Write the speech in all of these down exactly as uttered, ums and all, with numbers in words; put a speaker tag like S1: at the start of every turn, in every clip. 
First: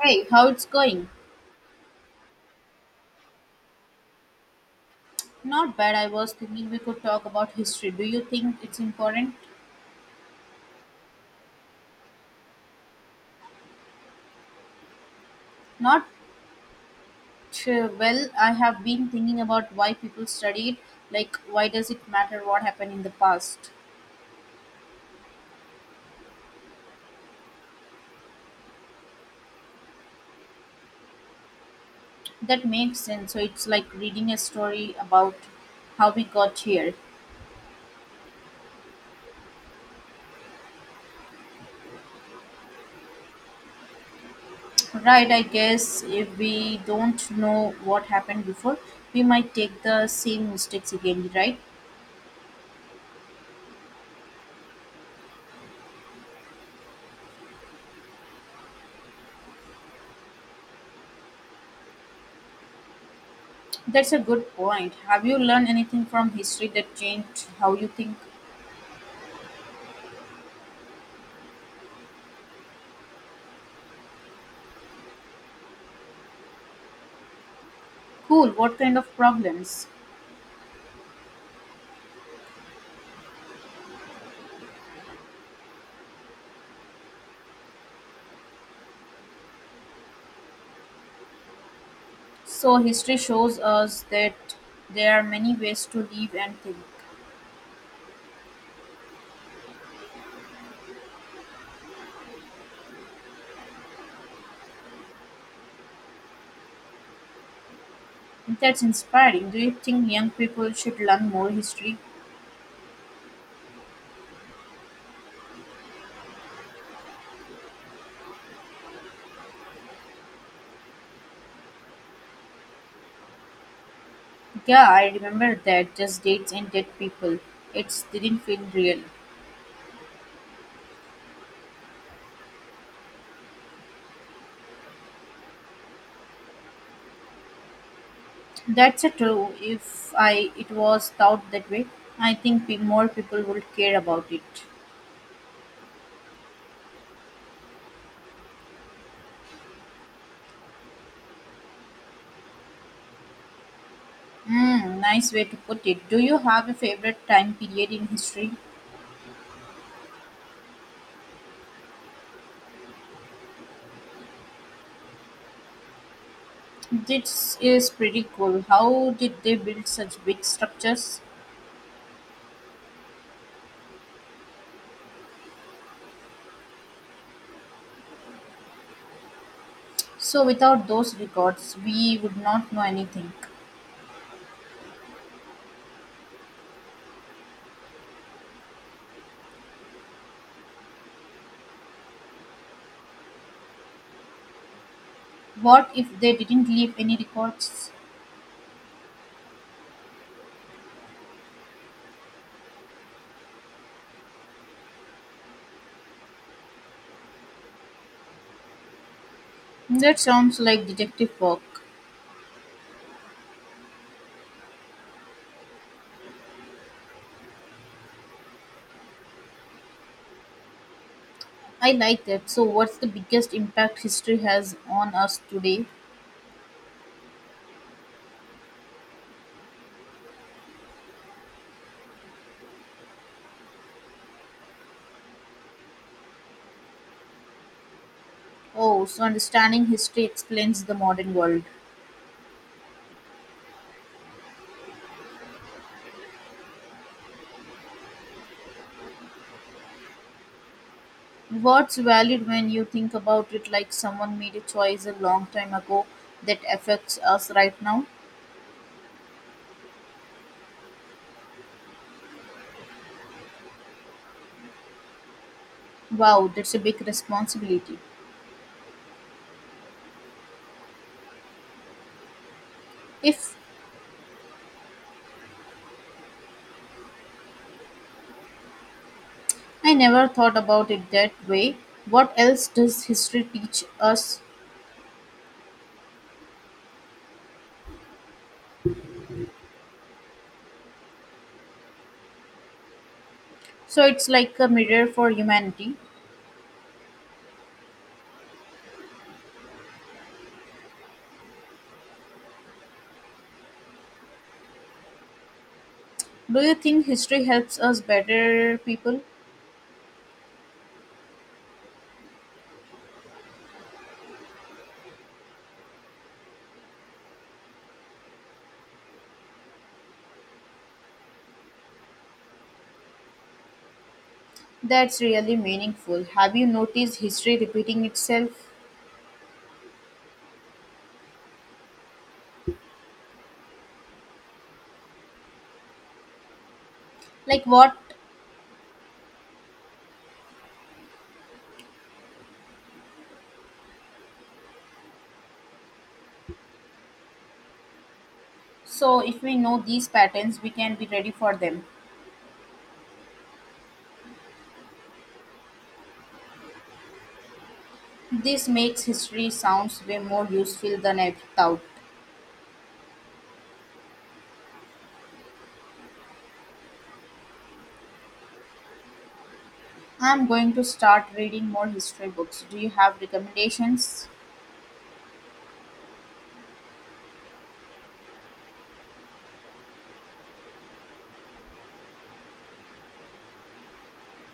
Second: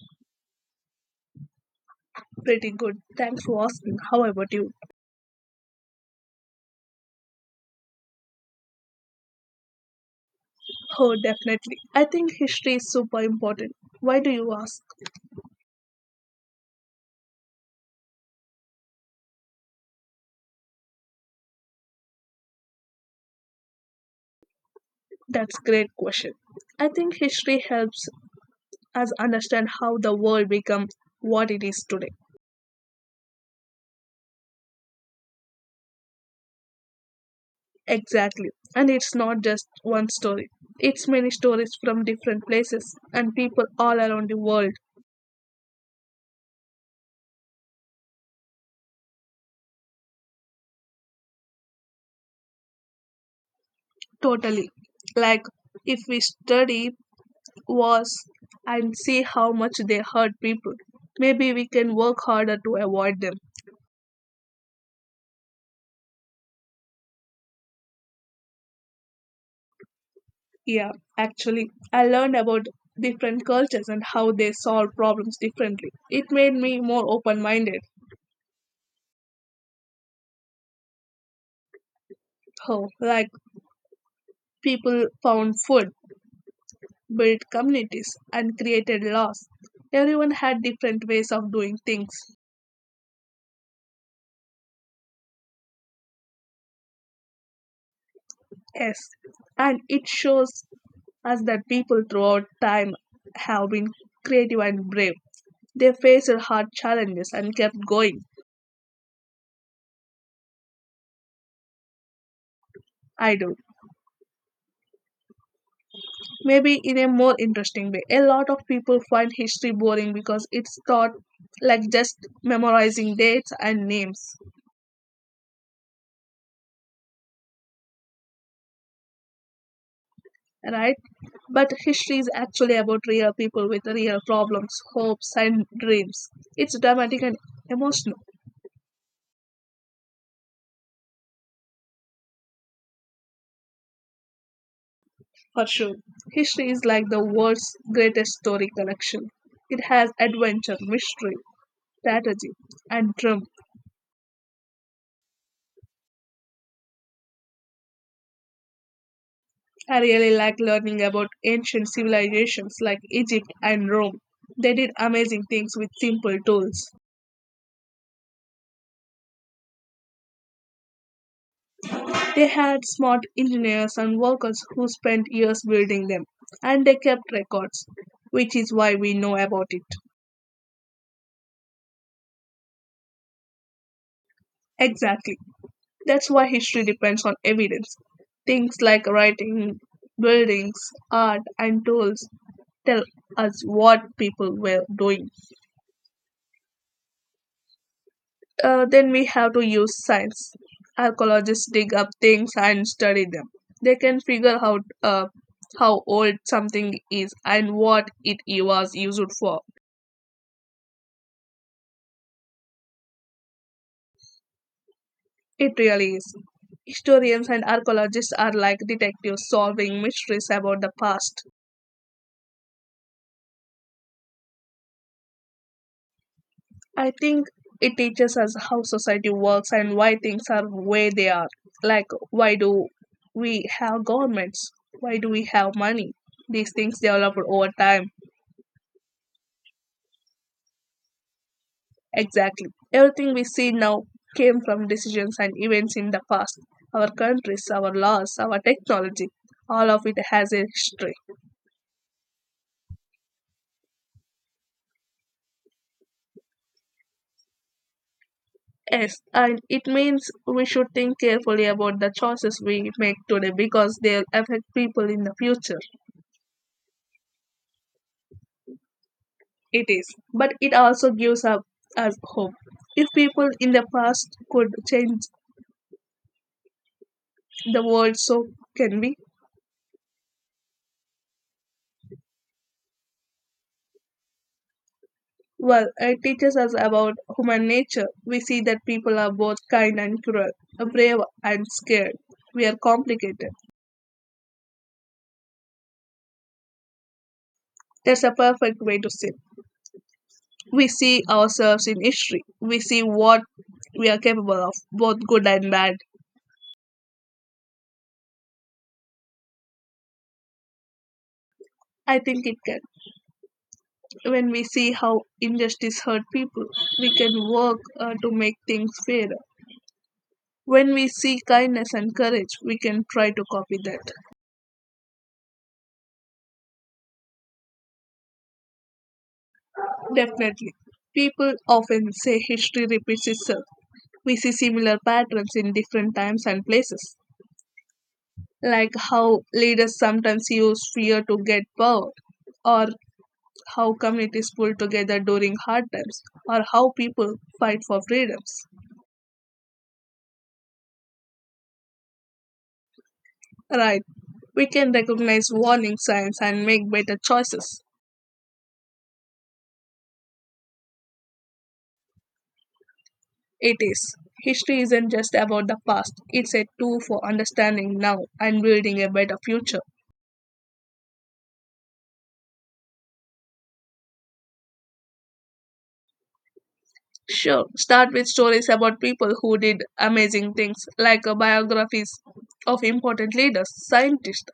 S1: Hey, how it's going?
S2: Pretty good. Thanks for asking. How about you?
S1: Not bad. I was thinking we could talk about history. Do you think it's important?
S2: Oh, definitely. I think history is super important. Why do you ask?
S1: Not uh, well. I have been thinking about why people study it. Like, why does it matter what happened in the past?
S2: That's great question. I think history helps us understand how the world became what it is today.
S1: That makes sense. So it's like reading a story about how we got here.
S2: Exactly. And it's not just one story. It's many stories from different places and people all around the world.
S1: Right, I guess if we don't know what happened before, we might take the same mistakes again, right?
S2: Totally. Like if we study wars and see how much they hurt people, maybe we can work harder to avoid them.
S1: That's a good point. Have you learned anything from history that changed how you think?
S2: Yeah, actually, I learned about different cultures and how they solve problems differently. It made me more open minded.
S1: Cool, what kind of problems?
S2: How, like, people found food, built communities, and created laws. Everyone had different ways of doing things.
S1: So, history shows us that there are many ways to live and think.
S2: Yes, and it shows us that people throughout time have been creative and brave. They faced hard challenges and kept going.
S1: That's inspiring. Do you think young people should learn more history?
S2: I do. Maybe in a more interesting way. A lot of people find history boring because it's taught like just memorizing dates and names,
S1: Yeah, I remember that. Just dates and dead people. It didn't feel real.
S2: right? But history is actually about real people with real problems, hopes, and dreams. It's dramatic and emotional,
S1: That's a true. If I it was thought that way, I think pe- more people would care about it.
S2: for sure. History is like the world's greatest story collection. It has adventure, mystery, strategy, and drama.
S1: Mm, nice way to put it. Do you have a favorite time period in history?
S2: I really like learning about ancient civilizations like Egypt and Rome. They did amazing things with simple tools.
S1: This is pretty cool. How did they build such big structures?
S2: They had smart engineers and workers who spent years building them, and they kept records, which is why we know about it.
S1: So, without those records, we would not know anything.
S2: Exactly. That's why history depends on evidence. Things like writing, buildings, art, and tools tell us what people were doing.
S1: What if they didn't leave any records?
S2: Uh, then we have to use science. Archaeologists dig up things and study them. They can figure out uh, how old something is and what it was used for.
S1: That sounds like detective work.
S2: It really is. Historians and archaeologists are like detectives solving mysteries about the past.
S1: I like that. So, what's the biggest impact history has on us today?
S2: I think it teaches us how society works and why things are where they are. Like, why do we have governments? Why do we have money? These things developed over time.
S1: Oh, so understanding history explains the modern world.
S2: Exactly. Everything we see now came from decisions and events in the past. Our countries, our laws, our technology, all of it has a history.
S1: What's valid when you think about it like someone made a choice a long time ago that affects us right now?
S2: Yes, and it means we should think carefully about the choices we make today because they'll affect people in the future.
S1: Wow, that's a big responsibility.
S2: It is. But it also gives up us hope. If people
S1: If
S2: in the past could change the world, so can we.
S1: I never thought about it that way, what else does history teach us?
S2: Well, it teaches us about human nature. We see that people are both kind and cruel, brave and scared. We are complicated.
S1: So it's like a mirror for humanity.
S2: That's a perfect way to see. We see ourselves in history. We see what we are capable of, both good and bad.
S1: Do you think history helps us better people?
S2: I think it can. When we see how injustice hurt people, we can work uh, to make things fairer. When we see kindness and courage, we can try to copy that.
S1: That's really meaningful. Have you noticed history repeating itself?
S2: Definitely. People often say history repeats itself, we see similar patterns in different times and places,
S1: Like what?
S2: like how leaders sometimes use fear to get power, or how communities pull together during hard times, or how people fight for freedoms.
S1: So if we know these patterns, we can be ready for them.
S2: Right. We can recognize warning signs and make better choices.
S1: This makes history sounds way more useful than I thought.
S2: It is. History isn't just about the past, it's a tool for understanding now and building a better future.
S1: I'm going to start reading more history books. Do you have recommendations?
S2: Sure. Start with stories about people who did amazing things, like uh, biographies of important leaders, scientists,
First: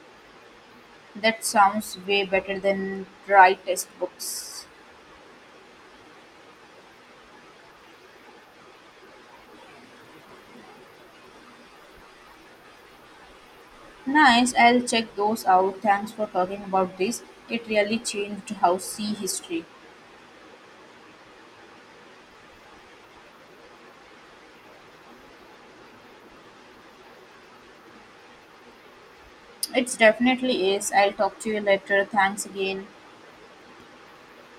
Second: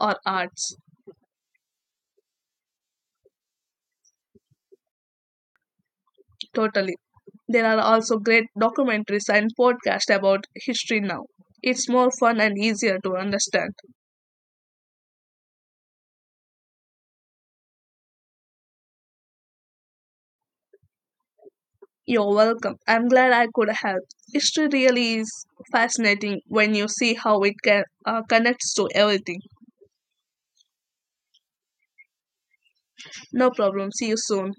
S2: or arts.
S1: That sounds way better than dry textbooks.
S2: Totally. There are also great documentaries and podcasts about history now. It's more fun and easier to understand.
S1: Nice, I'll check those out. Thanks for talking about this. It really changed how see history.
S2: You're welcome. I'm glad I could help. History really is fascinating when you see how it can, uh, connects to everything.
S1: It definitely is. I'll talk to you later. Thanks again.
S2: No problem. See you soon.